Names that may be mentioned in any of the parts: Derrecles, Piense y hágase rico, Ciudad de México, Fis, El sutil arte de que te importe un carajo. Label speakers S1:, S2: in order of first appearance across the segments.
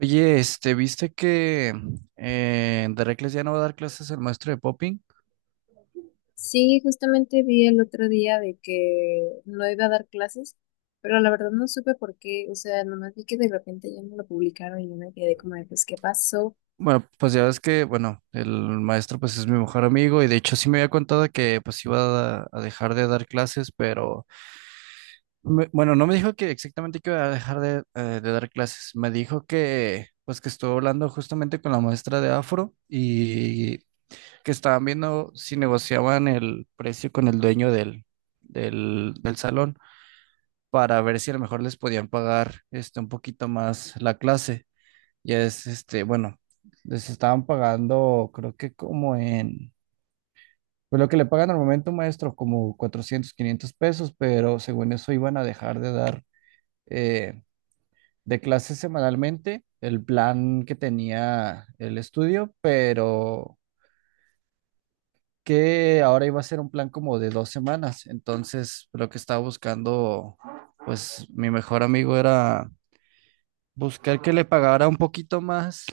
S1: Oye, ¿viste que en Derrecles ya no va a dar clases el maestro de popping?
S2: Sí, justamente vi el otro día de que no iba a dar clases, pero la verdad no supe por qué, o sea, nomás vi que de repente ya no lo publicaron y yo me quedé como de, pues, ¿qué pasó?
S1: Bueno, pues ya ves que, bueno, el maestro pues es mi mejor amigo y de hecho sí me había contado que pues iba a dejar de dar clases, pero bueno, no me dijo que exactamente que iba a dejar de dar clases, me dijo que pues que estuvo hablando justamente con la maestra de Afro y que estaban viendo si negociaban el precio con el dueño del salón. Para ver si a lo mejor les podían pagar un poquito más la clase. Bueno, les estaban pagando, creo que como en, pues lo que le pagan al momento, maestro, como 400 500 pesos, pero según eso iban a dejar de dar, eh, de clases semanalmente el plan que tenía el estudio, pero que ahora iba a ser un plan como de 2 semanas. Entonces, lo que estaba buscando, pues mi mejor amigo era buscar que le pagara un poquito más,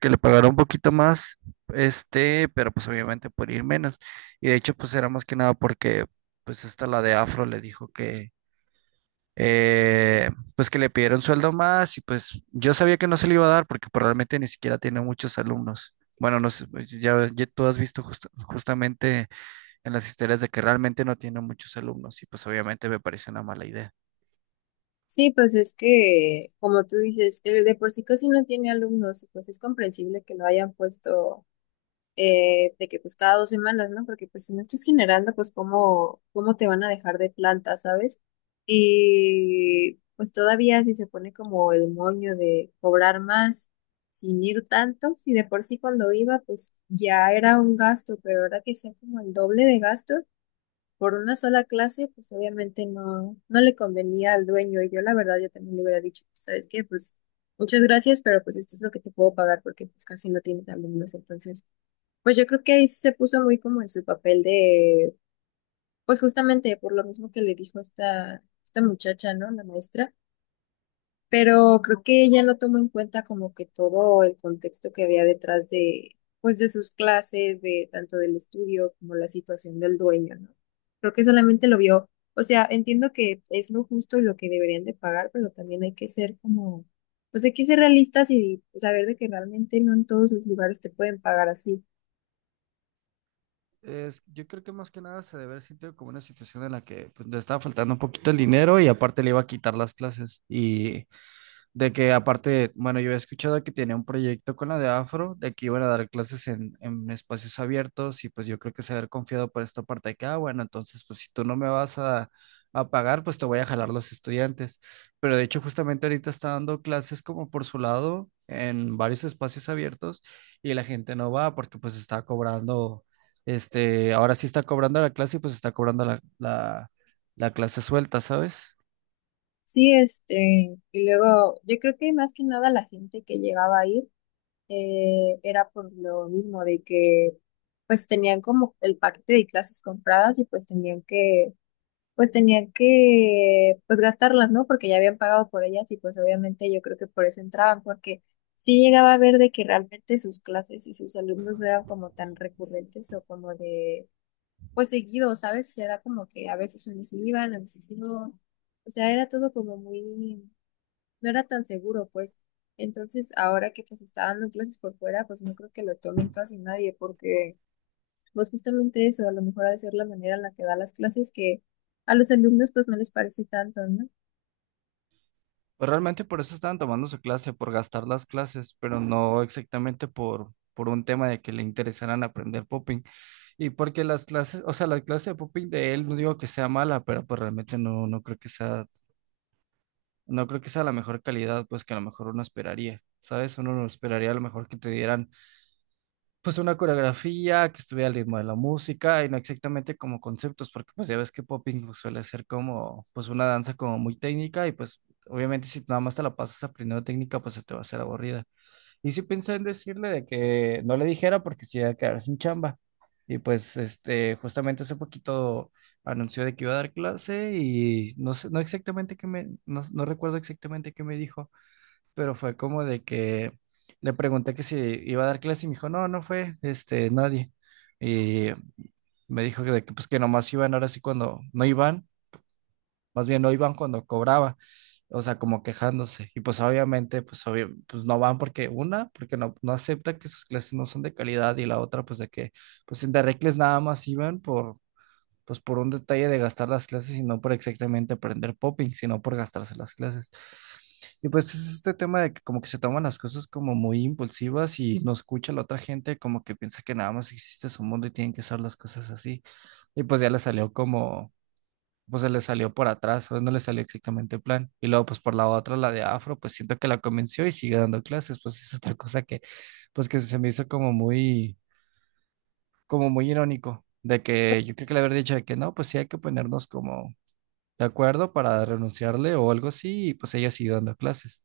S1: que le pagara un poquito más, pero pues obviamente por ir menos. Y de hecho, pues era más que nada porque, pues esta la de Afro le dijo que, eh, pues que le pidieron sueldo más y pues yo sabía que no se le iba a dar porque probablemente ni siquiera tiene muchos alumnos. Bueno, no sé, pues, ya, ya tú has visto justamente en las historias de que realmente no tiene muchos alumnos y pues obviamente me parece una mala idea.
S2: Sí, pues es que, como tú dices, el de por sí casi no tiene alumnos y pues es comprensible que lo hayan puesto, de que pues cada dos semanas, ¿no? Porque pues si no estás generando, pues cómo te van a dejar de planta, ¿sabes? Y pues todavía si se pone como el moño de cobrar más sin ir tanto, si de por sí cuando iba pues ya era un gasto, pero ahora que sea como el doble de gasto por una sola clase, pues obviamente no, no le convenía al dueño, y yo la verdad yo también le hubiera dicho, pues, ¿sabes qué? Pues muchas gracias, pero pues esto es lo que te puedo pagar porque pues casi no tienes alumnos, entonces pues yo creo que ahí sí se puso muy como en su papel de, pues justamente por lo mismo que le dijo esta muchacha, ¿no? La maestra. Pero creo que ella no tomó en cuenta como que todo el contexto que había detrás de, pues de sus clases, de tanto del estudio como la situación del dueño, ¿no? Creo que solamente lo vio, o sea, entiendo que es lo justo y lo que deberían de pagar, pero también hay que ser como, pues hay que ser realistas y saber de que realmente no en todos los lugares te pueden pagar así.
S1: Es, yo creo que más que nada se debe haber sentido como una situación en la que pues, le estaba faltando un poquito el dinero y aparte le iba a quitar las clases. Y de que aparte, bueno, yo había escuchado que tenía un proyecto con la de Afro, de que iban a dar clases en espacios abiertos y pues yo creo que se haber confiado por esta parte de que, ah, bueno, entonces pues si tú no me vas a pagar, pues te voy a jalar los estudiantes. Pero de hecho justamente ahorita está dando clases como por su lado en varios espacios abiertos y la gente no va porque pues está cobrando, ahora sí está cobrando la clase y pues está cobrando la clase suelta, ¿sabes?
S2: Sí, y luego yo creo que más que nada la gente que llegaba a ir, era por lo mismo de que pues tenían como el paquete de clases compradas y pues tenían que pues gastarlas, ¿no? Porque ya habían pagado por ellas, y pues obviamente yo creo que por eso entraban, porque sí llegaba a ver de que realmente sus clases y sus alumnos no eran como tan recurrentes o como de, pues seguido, ¿sabes? Era como que a veces unos iban, a veces no. O sea, era todo como muy, no era tan seguro, pues. Entonces, ahora que pues está dando clases por fuera, pues no creo que lo tomen casi nadie, porque pues justamente eso, a lo mejor ha de ser la manera en la que da las clases, que a los alumnos pues no les parece tanto, ¿no?
S1: Pues realmente por eso estaban tomando su clase, por gastar las clases, pero no exactamente por un tema de que le interesaran aprender popping. Y porque las clases, o sea, la clase de popping de él, no digo que sea mala, pero pues realmente no creo que sea, la mejor calidad, pues que a lo mejor uno esperaría, ¿sabes? Uno no esperaría a lo mejor que te dieran pues una coreografía que estuviera al ritmo de la música y no exactamente como conceptos, porque pues ya ves que popping pues, suele ser como pues una danza como muy técnica y pues obviamente si nada más te la pasas aprendiendo técnica pues se te va a hacer aburrida. Y sí pensé en decirle de que no le dijera porque se iba a quedar sin chamba. Y pues justamente hace poquito anunció de que iba a dar clase y no sé, no exactamente qué me, no, no recuerdo exactamente qué me dijo pero fue como de que le pregunté que si iba a dar clase y me dijo, no, no fue, nadie. Y me dijo que, de que, pues que nomás iban ahora sí cuando no iban, más bien no iban cuando cobraba, o sea, como quejándose. Y pues obviamente, pues, obvio- pues no van porque una, porque no acepta que sus clases no son de calidad y la otra, pues de que, pues en Derrecles nada más iban por, pues por un detalle de gastar las clases y no por exactamente aprender popping, sino por gastarse las clases. Y pues es este tema de que como que se toman las cosas como muy impulsivas y no escucha la otra gente, como que piensa que nada más existe su mundo y tienen que ser las cosas así. Y pues ya le salió como, pues se le salió por atrás, o no le salió exactamente el plan. Y luego pues por la otra, la de Afro, pues siento que la convenció y sigue dando clases, pues es otra cosa que, pues que se me hizo como muy irónico, de que yo creo que le haber dicho de que no, pues sí hay que ponernos como de acuerdo para renunciarle o algo así, y pues ella siguió dando clases.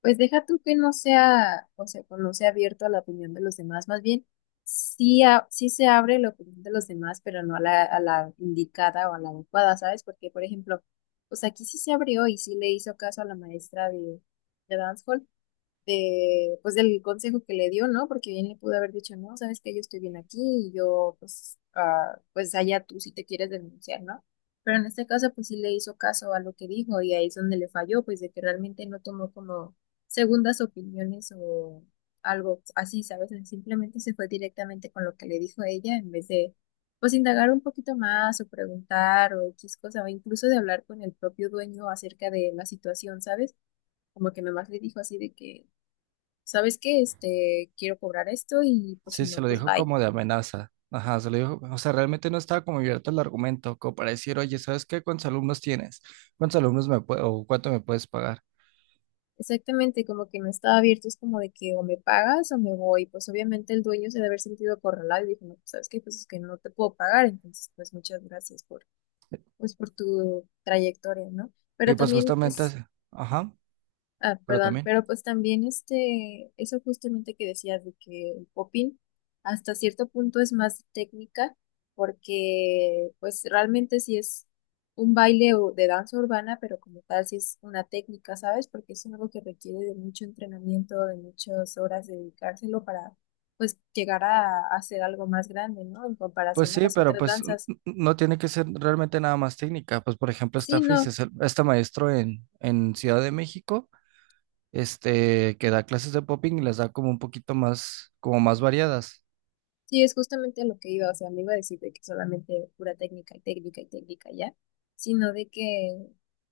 S2: Pues deja tú que no sea, o sea, pues, no sea abierto a la opinión de los demás, más bien sí, sí se abre la opinión de los demás, pero no a la indicada o a la adecuada, ¿sabes? Porque, por ejemplo, pues aquí sí se abrió y sí le hizo caso a la maestra de Dance hall, de, pues del consejo que le dio, ¿no? Porque bien le pudo haber dicho, no, sabes que yo estoy bien aquí y yo, pues, ah, pues allá tú si te quieres denunciar, ¿no? Pero en este caso, pues sí le hizo caso a lo que dijo, y ahí es donde le falló, pues de que realmente no tomó como segundas opiniones o algo así, ¿sabes? Simplemente se fue directamente con lo que le dijo ella, en vez de, pues, indagar un poquito más o preguntar o X cosa, o incluso de hablar con el propio dueño acerca de la situación, ¿sabes? Como que nomás le dijo así de que ¿sabes qué? Quiero cobrar esto, y pues si
S1: Sí,
S2: no,
S1: se lo
S2: pues
S1: dijo
S2: bye.
S1: como de amenaza. Ajá, se lo dijo, o sea, realmente no estaba como abierto el argumento, como para decir, oye, ¿sabes qué? ¿Cuántos alumnos tienes? ¿Cuántos alumnos me puedo, o cuánto me puedes pagar?
S2: Exactamente, como que no estaba abierto, es como de que o me pagas o me voy. Pues obviamente el dueño se debe haber sentido acorralado y dijo, no, pues ¿sabes qué? Pues es que no te puedo pagar, entonces pues muchas gracias por, pues por tu trayectoria, ¿no?
S1: Y
S2: Pero
S1: pues
S2: también
S1: justamente,
S2: es
S1: ajá,
S2: Ah,
S1: pero
S2: perdón,
S1: también.
S2: pero pues también eso justamente que decías de que el popping hasta cierto punto es más técnica, porque pues realmente sí es un baile o de danza urbana, pero como tal sí es una técnica, ¿sabes? Porque es algo que requiere de mucho entrenamiento, de muchas horas de dedicárselo para pues llegar a hacer algo más grande, ¿no? En
S1: Pues
S2: comparación a
S1: sí,
S2: las
S1: pero
S2: otras
S1: pues
S2: danzas.
S1: no tiene que ser realmente nada más técnica. Pues por ejemplo,
S2: Sí,
S1: está Fis,
S2: no.
S1: es este maestro en, Ciudad de México, que da clases de popping y las da como un poquito más, como más variadas.
S2: Sí, es justamente a lo que iba, o sea, no iba a decir de que solamente pura técnica y técnica y técnica ya, sino de que,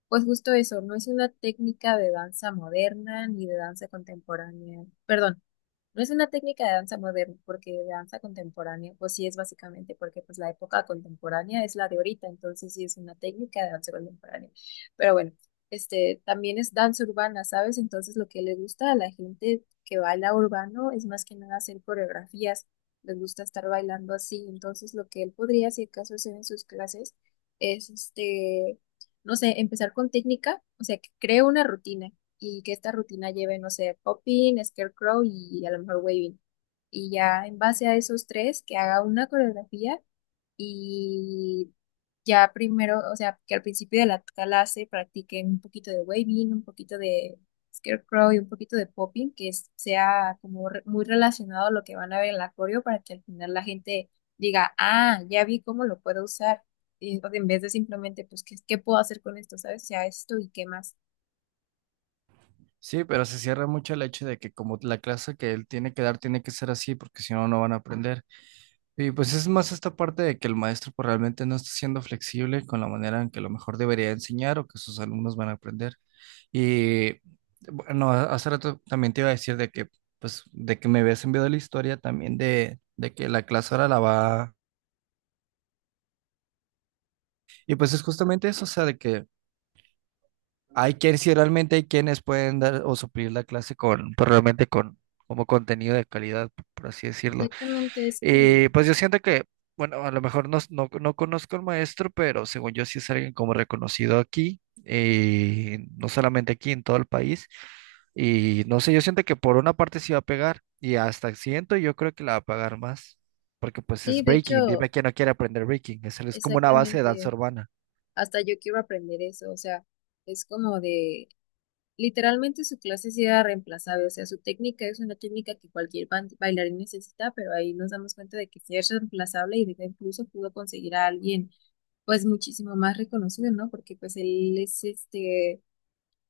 S2: pues justo eso, no es una técnica de danza moderna ni de danza contemporánea, perdón, no es una técnica de danza moderna, porque de danza contemporánea, pues sí es básicamente, porque pues la época contemporánea es la de ahorita, entonces sí es una técnica de danza contemporánea. Pero bueno, este también es danza urbana, ¿sabes? Entonces lo que le gusta a la gente que baila urbano es más que nada hacer coreografías, les gusta estar bailando así, entonces lo que él podría, si acaso, hacer en sus clases es, no sé, empezar con técnica, o sea, que cree una rutina, y que esta rutina lleve, no sé, popping, scarecrow y a lo mejor waving. Y ya en base a esos tres, que haga una coreografía, y ya primero, o sea, que al principio de la clase practiquen un poquito de waving, un poquito de scarecrow y un poquito de popping, que sea como muy relacionado a lo que van a ver en la coreo, para que al final la gente diga, ah, ya vi cómo lo puedo usar. Y, o sea, en vez de simplemente, pues, ¿qué, qué puedo hacer con esto? ¿Sabes? O sea, esto y qué más.
S1: Sí, pero se cierra mucho el hecho de que como la clase que él tiene que dar tiene que ser así, porque si no van a aprender. Y pues es más esta parte de que el maestro pues, realmente no está siendo flexible con la manera en que a lo mejor debería enseñar o que sus alumnos van a aprender. Y bueno, hace rato también te iba a decir de que, pues, de que me habías enviado la historia también de que la clase ahora la va. Y pues es justamente eso, o sea, de que hay quienes, si realmente hay quienes pueden dar o suplir la clase con, pues realmente con, como contenido de calidad, por así decirlo.
S2: Exactamente, es como,
S1: Y pues yo siento que, bueno, a lo mejor no conozco al maestro, pero según yo sí es alguien como reconocido aquí, no solamente aquí, en todo el país. Y no sé, yo siento que por una parte sí va a pegar y hasta siento yo creo que la va a pagar más, porque pues
S2: sí,
S1: es
S2: de
S1: breaking,
S2: hecho,
S1: dime quién no quiere aprender breaking, es como una base de danza
S2: exactamente,
S1: urbana.
S2: hasta yo quiero aprender eso, o sea, es como de, literalmente su clase sí era reemplazable, o sea, su técnica es una técnica que cualquier bailarín necesita, pero ahí nos damos cuenta de que sí es reemplazable y de que incluso pudo conseguir a alguien, pues, muchísimo más reconocido, ¿no? Porque, pues, él es,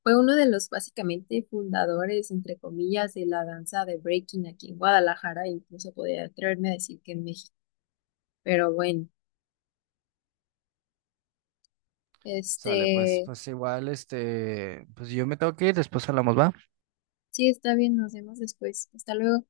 S2: fue uno de los, básicamente, fundadores, entre comillas, de la danza de breaking aquí en Guadalajara, e incluso podría atreverme a decir que en México. Pero bueno.
S1: Sale, pues,
S2: Este,
S1: pues igual, pues yo me tengo que ir, después hablamos, ¿va?
S2: sí, está bien, nos vemos después. Hasta luego.